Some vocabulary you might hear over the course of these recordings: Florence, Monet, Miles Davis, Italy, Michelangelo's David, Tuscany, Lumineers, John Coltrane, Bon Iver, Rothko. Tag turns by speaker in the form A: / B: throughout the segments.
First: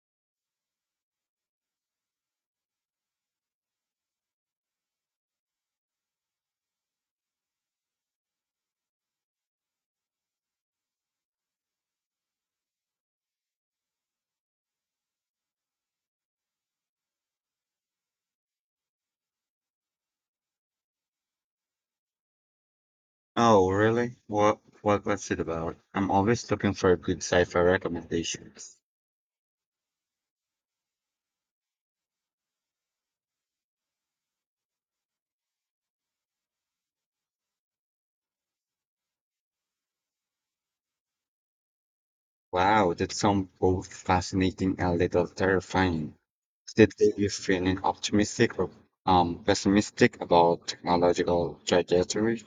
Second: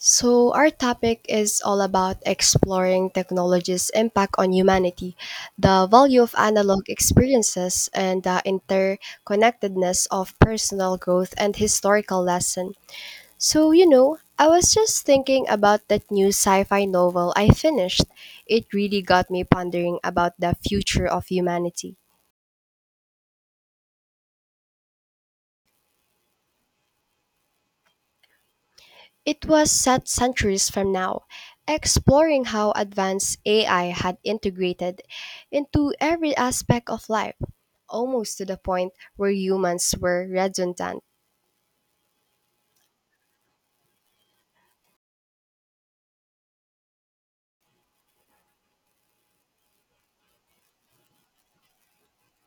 A: So, our topic is all about exploring technology's impact on humanity, the value of analog experiences, and the interconnectedness of personal growth and historical lesson. So, I was just thinking about that new sci fi novel I finished. It really got me pondering about the future of humanity.
B: Oh, really? What was it about? I'm always looking for good sci-fi recommendations.
A: It was set centuries from now, exploring how advanced AI had integrated into every aspect of life, almost to the point where humans were redundant.
B: Wow, that sounds both fascinating and a little terrifying. Did they leave you feeling optimistic or pessimistic about technological trajectory?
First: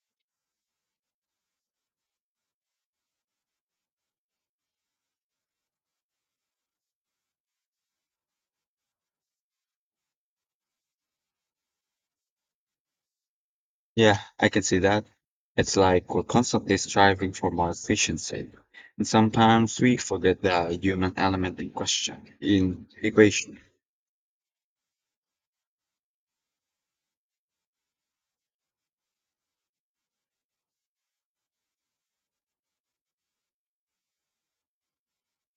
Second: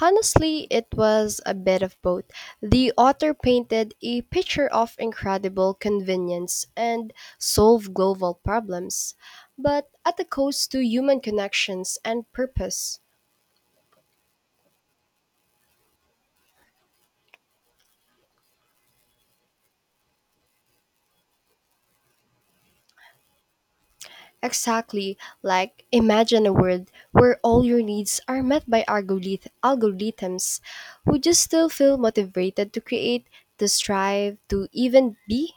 A: Honestly, it was a bit of both. The author painted a picture of incredible convenience and solved global problems, but at the cost to human connections and purpose.
B: Yeah, I can see that. It's like we're constantly striving for more efficiency. And sometimes we forget the human element in question, in equation.
A: Exactly. Like, imagine a world where all your needs are met by algorithms. Would you still feel motivated to create, to strive, to even be?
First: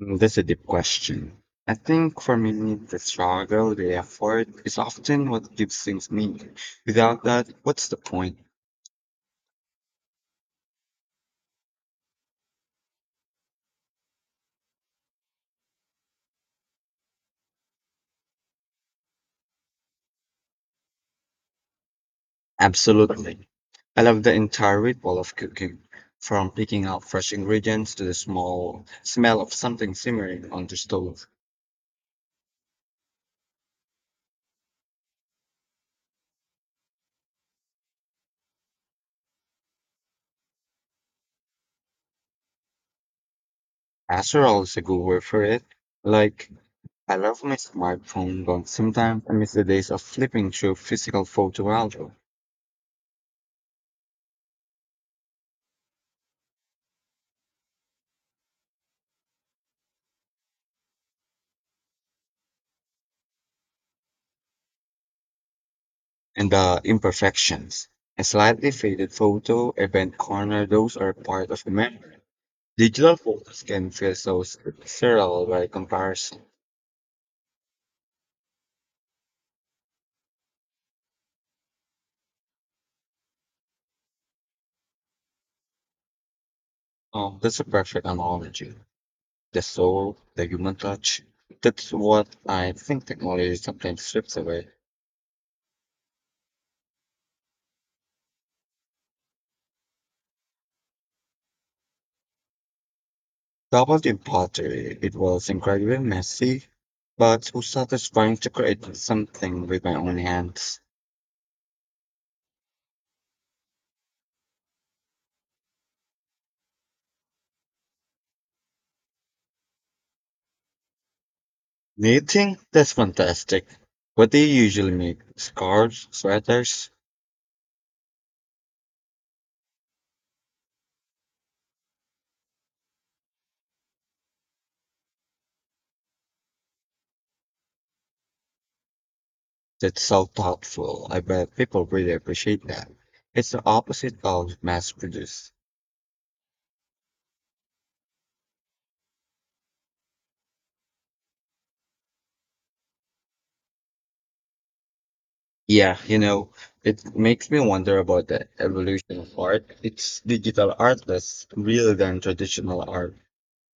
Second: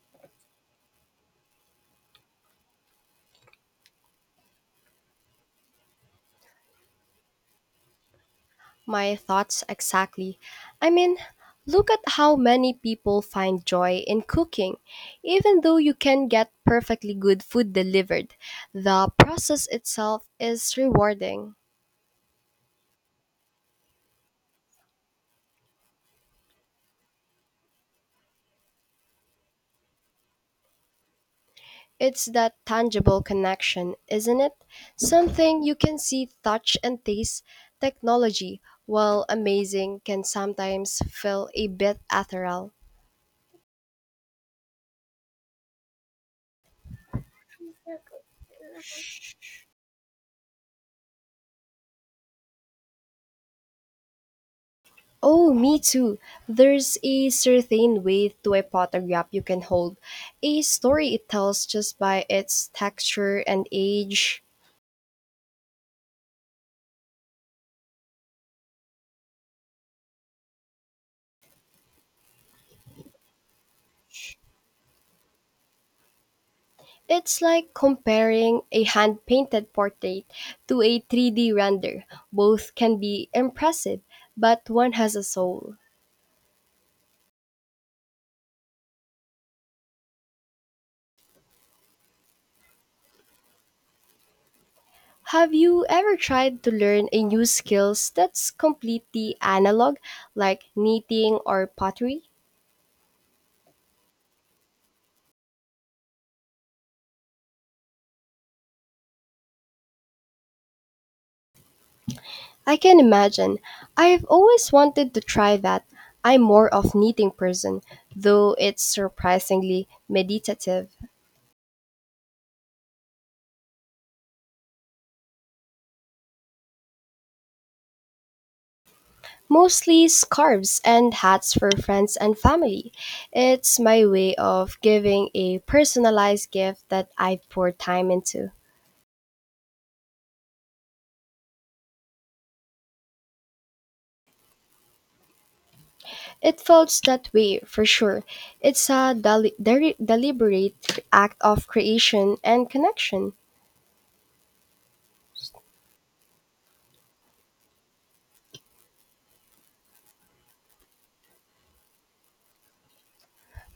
B: Mm, that's a deep question. I think for me, the struggle, the effort is often what gives things meaning. Without that, what's the point?
A: My thoughts exactly. I mean, look at how many people find joy in cooking. Even though you can get perfectly good food delivered, the process itself is rewarding.
B: Absolutely. I love the entire ritual of cooking, from picking out fresh ingredients to the small smell of something simmering on the stove.
A: It's that tangible connection, isn't it? Something you can see, touch, and taste. Technology, while amazing, can sometimes feel a bit ethereal.
B: Casserole is a good word for it. Like, I love my smartphone, but sometimes I miss the days of flipping through physical photo albums.
A: Oh, me too. There's a certain way to a photograph you can hold, a story it tells just by its texture and age.
B: And the imperfections. A slightly faded photo, a bent corner, those are part of the memory. Digital photos can feel so sterile by comparison.
A: It's like comparing a hand painted portrait to a 3D render. Both can be impressive, but one has a soul.
B: Oh, that's a perfect analogy. The soul, the human touch. That's what I think technology sometimes strips away.
A: Have you ever tried to learn a new skills that's completely analog, like knitting or pottery?
B: Double in pottery, it was incredibly messy, but so satisfying to create something with my own hands.
A: I can imagine. I've always wanted to try that. I'm more of knitting person, though it's surprisingly meditative.
B: Knitting? That's fantastic. What do you usually make? Scarves? Sweaters?
A: Mostly scarves and hats for friends and family. It's my way of giving a personalized gift that I pour time into.
B: That's so thoughtful. I bet people really appreciate that. It's the opposite of mass produced.
A: It felt that way, for sure. It's a deliberate act of creation and connection.
B: Yeah, you know, it makes me wonder about the evolution of art. It's digital art that's real than traditional art.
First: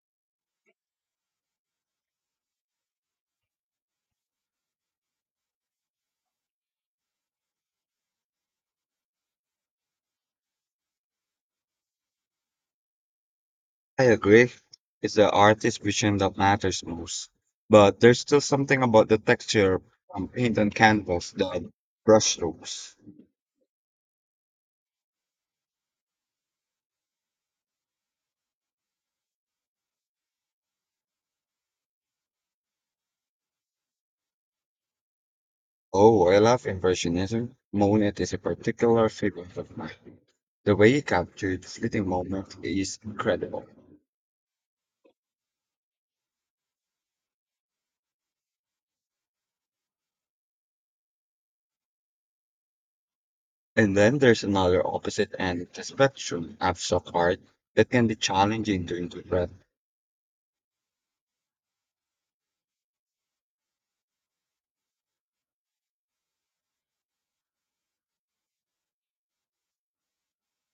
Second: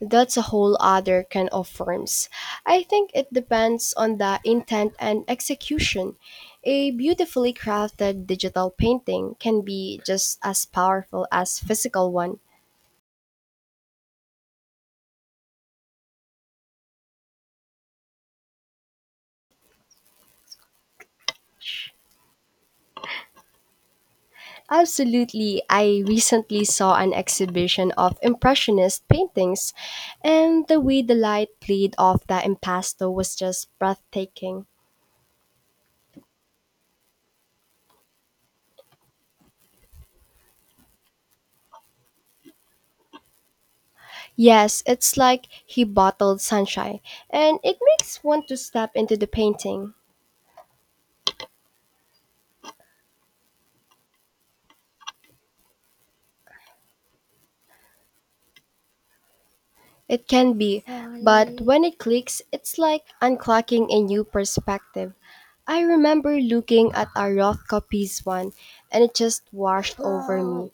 A: That's a whole other kind of forms. I think it depends on the intent and execution. A beautifully crafted digital painting can be just as powerful as physical one.
B: I agree. It's the artist's vision that matters most. But there's still something about the texture from paint on canvas, the brushstrokes.
A: Absolutely, I recently saw an exhibition of impressionist paintings and the way the light played off the impasto was just breathtaking.
B: Oh, I love Impressionism. Monet is a particular favorite of mine. The way he captured the fleeting moment is incredible.
A: Yes, it's like he bottled sunshine, and it makes one to step into the painting.
B: And then there's another opposite end of the spectrum, abstract art, that can be challenging to interpret.
A: It can be, but when it clicks, it's like unclocking a new perspective. I remember looking at a Rothko piece one, and it just washed over me.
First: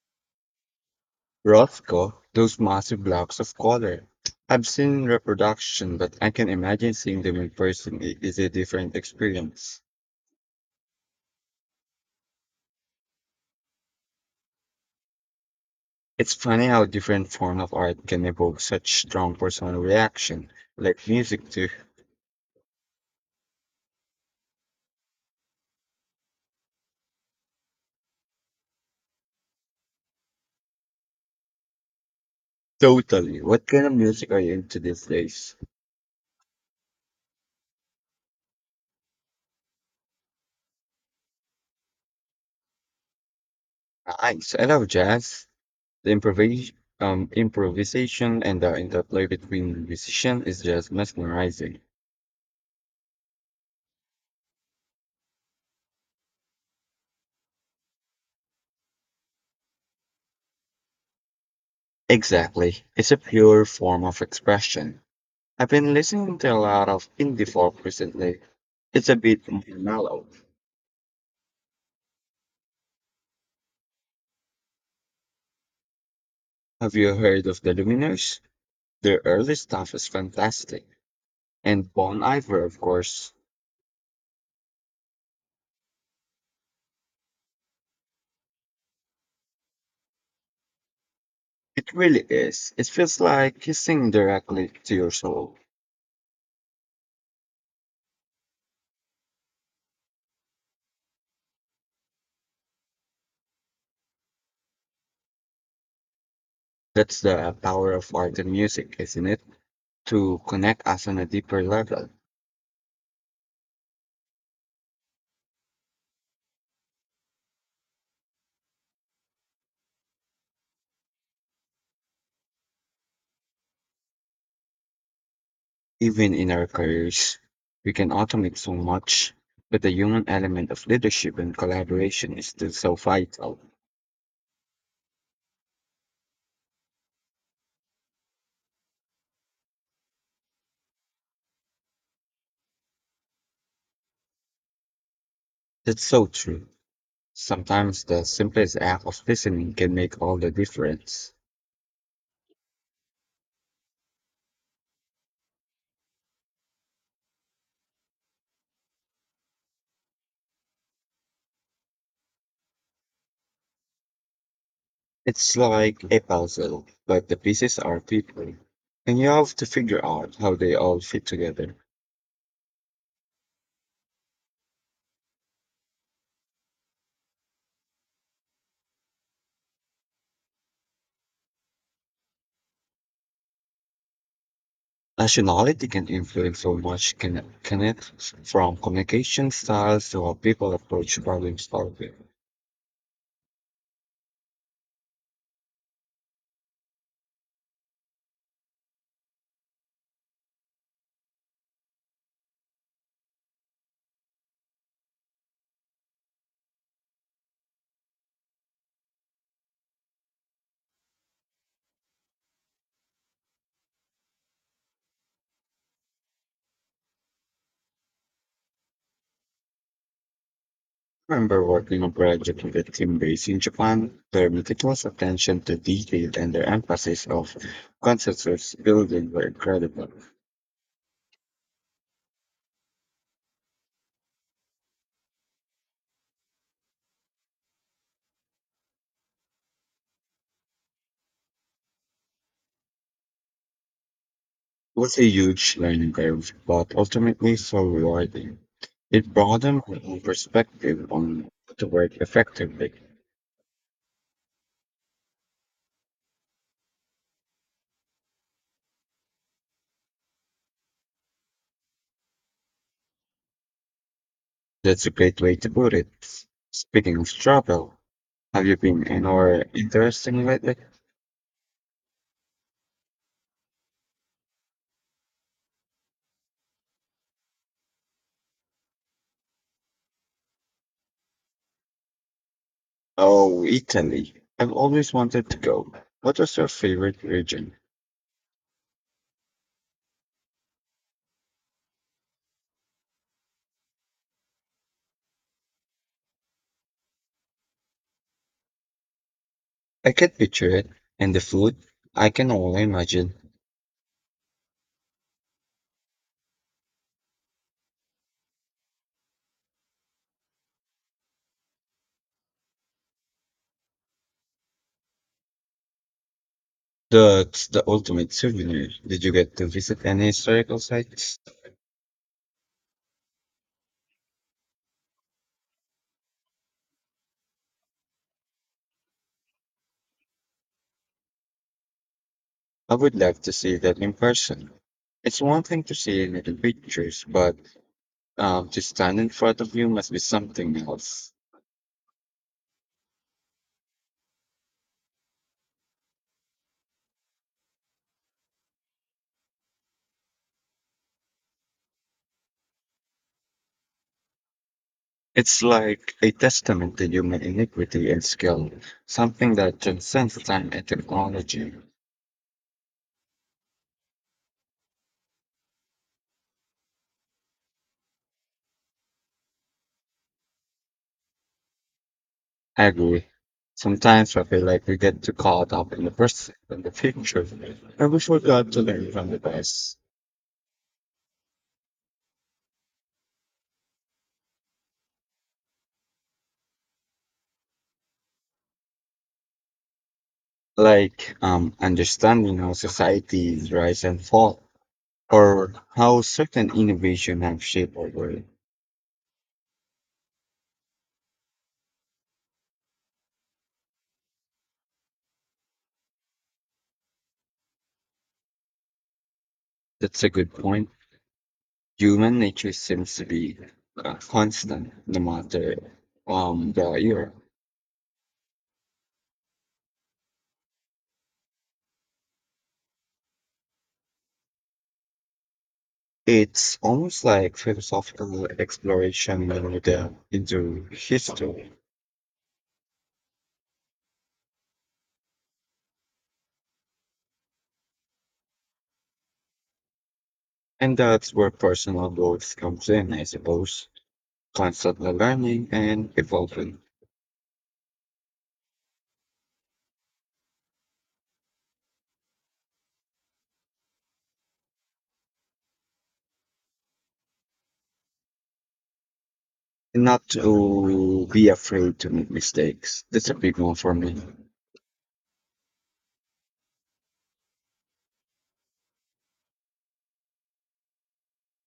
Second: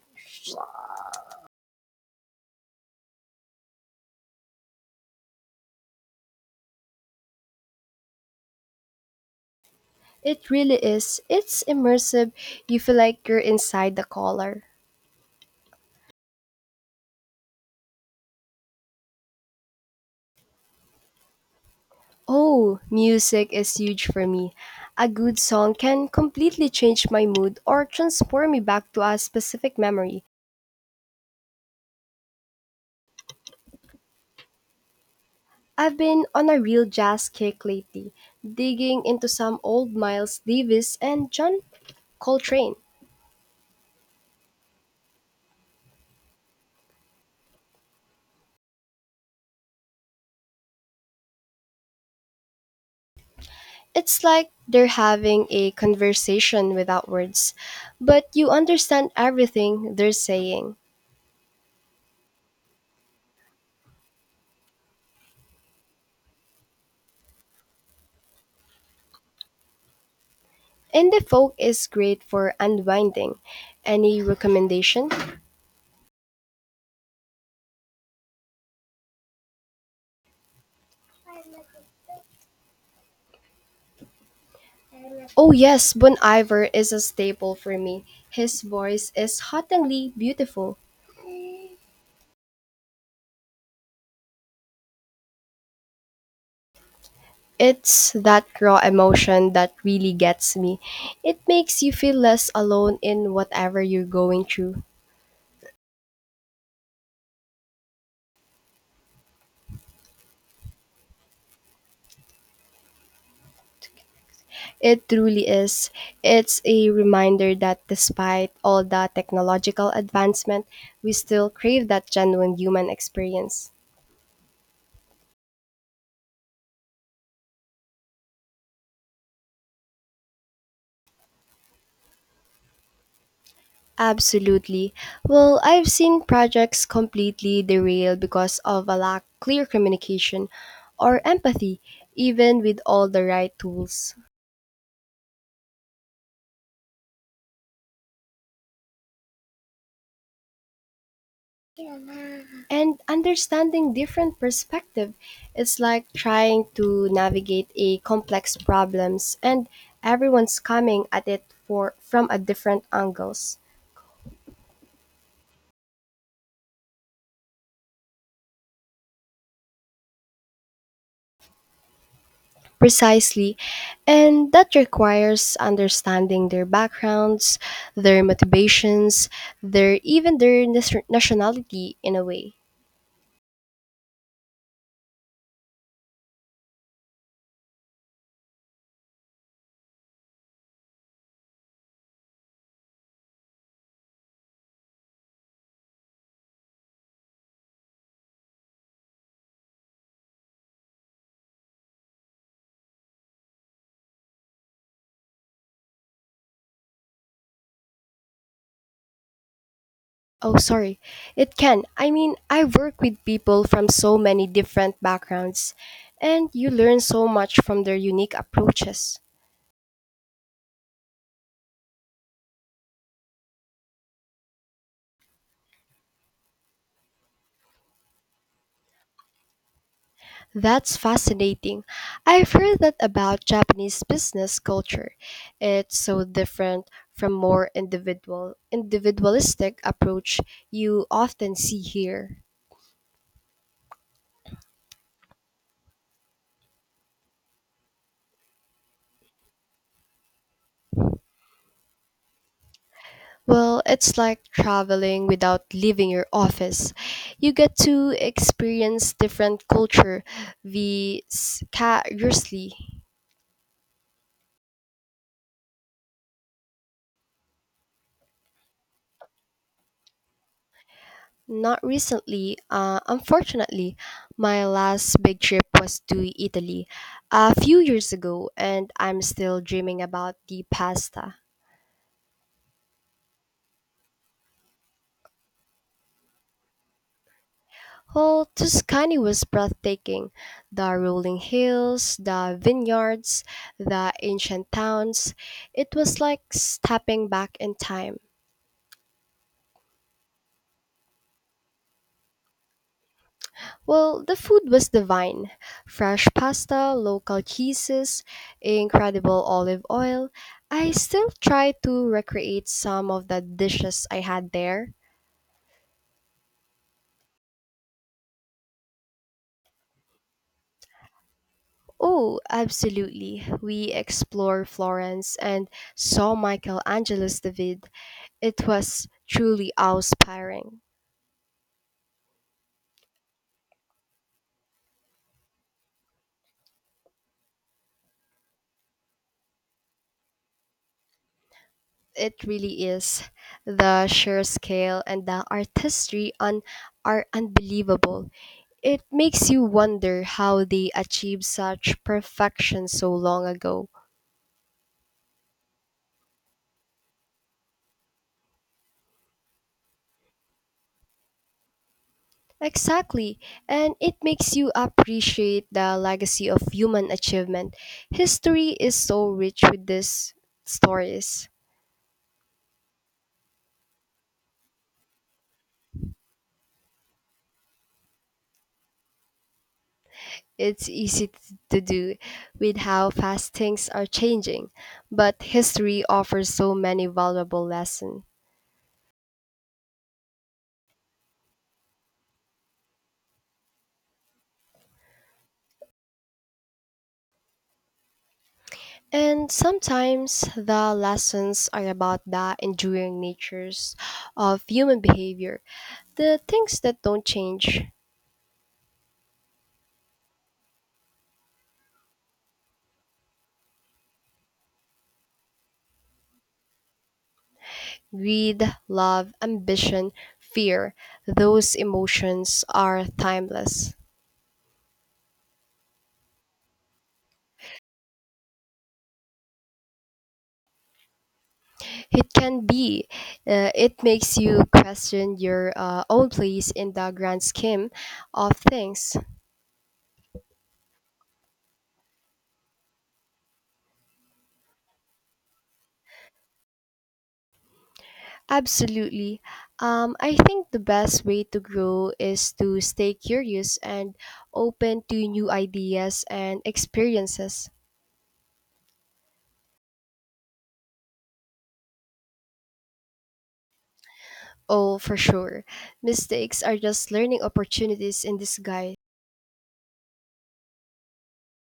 B: Rothko, those massive blocks of color. I've seen reproduction, but I can imagine seeing them in person is a different experience.
A: It really is. It's immersive. You feel like you're inside the color.
B: It's funny how different form of art can evoke such strong personal reaction, like music too.
A: Oh, music is huge for me. A good song can completely change my mood or transport me back to a specific memory.
B: Totally. What kind of music are you into these days?
A: I've been on a real jazz kick lately, digging into some old Miles Davis and John Coltrane.
B: Nice. I love jazz. The improvisation and the interplay between musicians is just mesmerizing.
A: It's like they're having a conversation without words, but you understand everything they're saying.
B: Exactly. It's a pure form of expression. I've been listening to a lot of indie folk recently. It's a bit more mellow.
A: Indie folk is great for unwinding. Any recommendation?
B: Have you heard of the Lumineers? Their early stuff is fantastic. And Bon Iver, of course.
A: Oh yes, Bon Iver is a staple for me. His voice is hauntingly beautiful.
B: It really is. It feels like he's singing directly to your soul.
A: It's that raw emotion that really gets me. It makes you feel less alone in whatever you're going through.
B: That's the power of art and music, isn't it? To connect us on a deeper level.
A: It truly is. It's a reminder that despite all the technological advancement, we still crave that genuine human experience.
B: Even in our careers, we can automate so much, but the human element of leadership and collaboration is still so vital.
A: Absolutely. Well, I've seen projects completely derail because of a lack clear communication or empathy, even with all the right tools.
B: That's so true. Sometimes the simplest act of listening can make all the difference.
A: And understanding different perspective, it's like trying to navigate a complex problems and everyone's coming at it for from a different angles.
B: It's like a puzzle, but the pieces are people, and you have to figure out how they all fit together.
A: Precisely. And that requires understanding their backgrounds, their motivations, their even their nationality in a way.
B: Nationality can influence so much, can it? From communication styles to how people approach problem solving.
A: Oh, sorry. It can. I mean, I work with people from so many different backgrounds, and you learn so much from their unique approaches.
B: Remember working on project with a team based in Japan. Their meticulous attention to detail and their emphasis of consensus building were incredible.
A: That's fascinating. I've heard that about Japanese business culture. It's so different from more individualistic approach you often see here.
B: It was a huge learning curve, but ultimately so rewarding. It broadened my own perspective on how to work effectively.
A: Well, it's like traveling without leaving your office. You get to experience different culture vicariously.
B: That's a great way to put it. Speaking of travel, have you been anywhere interesting lately?
A: Not recently, unfortunately, my last big trip was to Italy a few years ago, and I'm still dreaming about the pasta.
B: Oh, Italy. I've always wanted to go. What was your favorite region?
A: Well, Tuscany was breathtaking. The rolling hills, the vineyards, the ancient towns. It was like stepping back in time.
B: I can picture it. And the food, I can only imagine.
A: Well, the food was divine. Fresh pasta, local cheeses, incredible olive oil. I still try to recreate some of the dishes I had there.
B: That's the ultimate souvenir. Did you get to visit any historical sites?
A: Oh, absolutely. We explored Florence and saw Michelangelo's David. It was truly awe-inspiring.
B: I would love to see that in person. It's one thing to see it in the pictures, but to stand in front of you must be something else.
A: It really is. The sheer scale and the artistry on are unbelievable. It makes you wonder how they achieved such perfection so long ago.
B: It's like a testament to human iniquity and skill, something that transcends time and technology.
A: Exactly, and it makes you appreciate the legacy of human achievement. History is so rich with these stories.
B: I agree. Sometimes I feel like we get too caught up in the present and the future, and we forgot to learn from the past.
A: It's easy t- to do with how fast things are changing, but history offers so many valuable lessons.
B: Like understanding how societies rise and fall, or how certain innovation have shaped our world.
A: And sometimes the lessons are about the enduring natures of human behavior, the things that don't change
B: That's a good point. Human nature seems to be constant, no matter the year.
A: greed, love, ambition, fear. Those emotions are timeless.
B: It's almost like philosophical exploration when into history.
A: It can be, it makes you question your own place in the grand scheme of things.
B: And that's where personal growth comes in, I suppose. Constantly learning and evolving.
A: Absolutely. I think the best way to grow is to stay curious and open to new ideas and experiences.
B: And not to be afraid to make mistakes. That's a big one for me.
A: Oh, for sure. Mistakes are just learning opportunities in disguise.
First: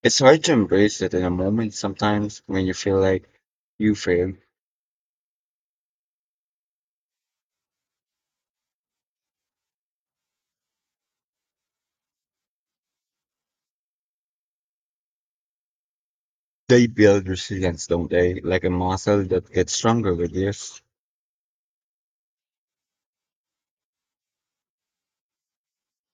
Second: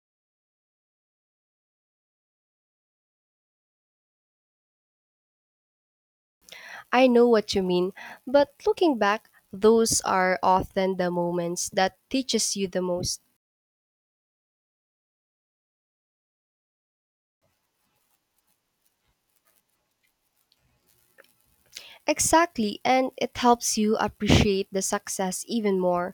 B: It's hard to embrace it in a moment sometimes when you feel like you failed.
A: I know what you mean, but looking back, those are often the moments that teaches you the most.
B: They build resilience, don't they? Like a muscle that gets stronger with years.
A: Exactly, and it helps you appreciate the success even more.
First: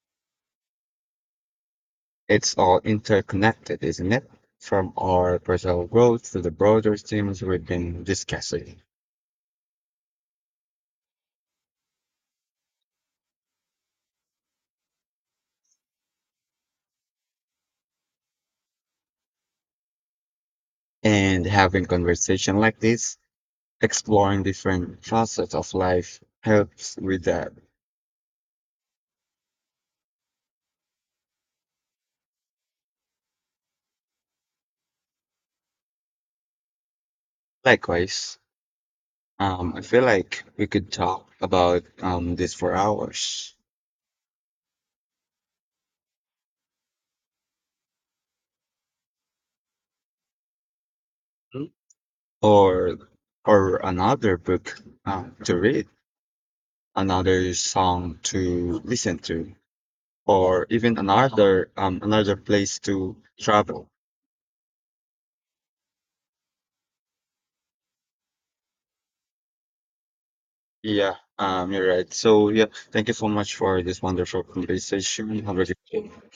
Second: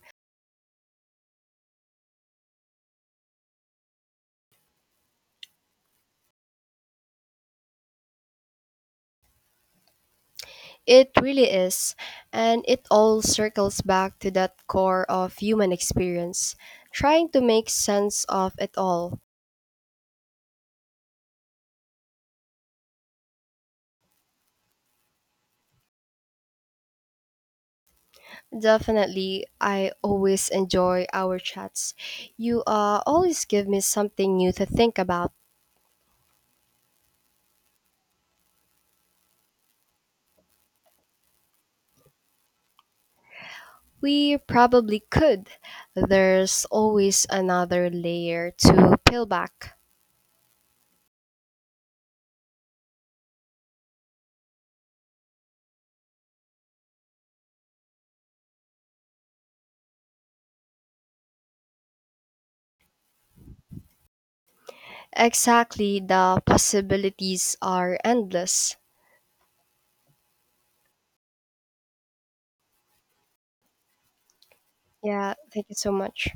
B: It's all interconnected, isn't it? From our personal growth to the broader themes we've been discussing.
A: It really is, and it all circles back to that core of human experience, trying to make sense of it all.
B: And having conversation like this, exploring different facets of life helps with that.
A: Definitely, I always enjoy our chats. You always give me something new to think about.
B: Likewise, I feel like we could talk about this for hours,
A: We probably could. There's always another layer to peel back.
B: or or another book to read, another song to listen to, or even another place to travel.
A: Exactly, the possibilities are endless.
B: Yeah, you're right. So yeah, thank you so much for this wonderful
A: Yeah,
B: conversation. Have a
A: thank you
B: good
A: so
B: day.
A: much.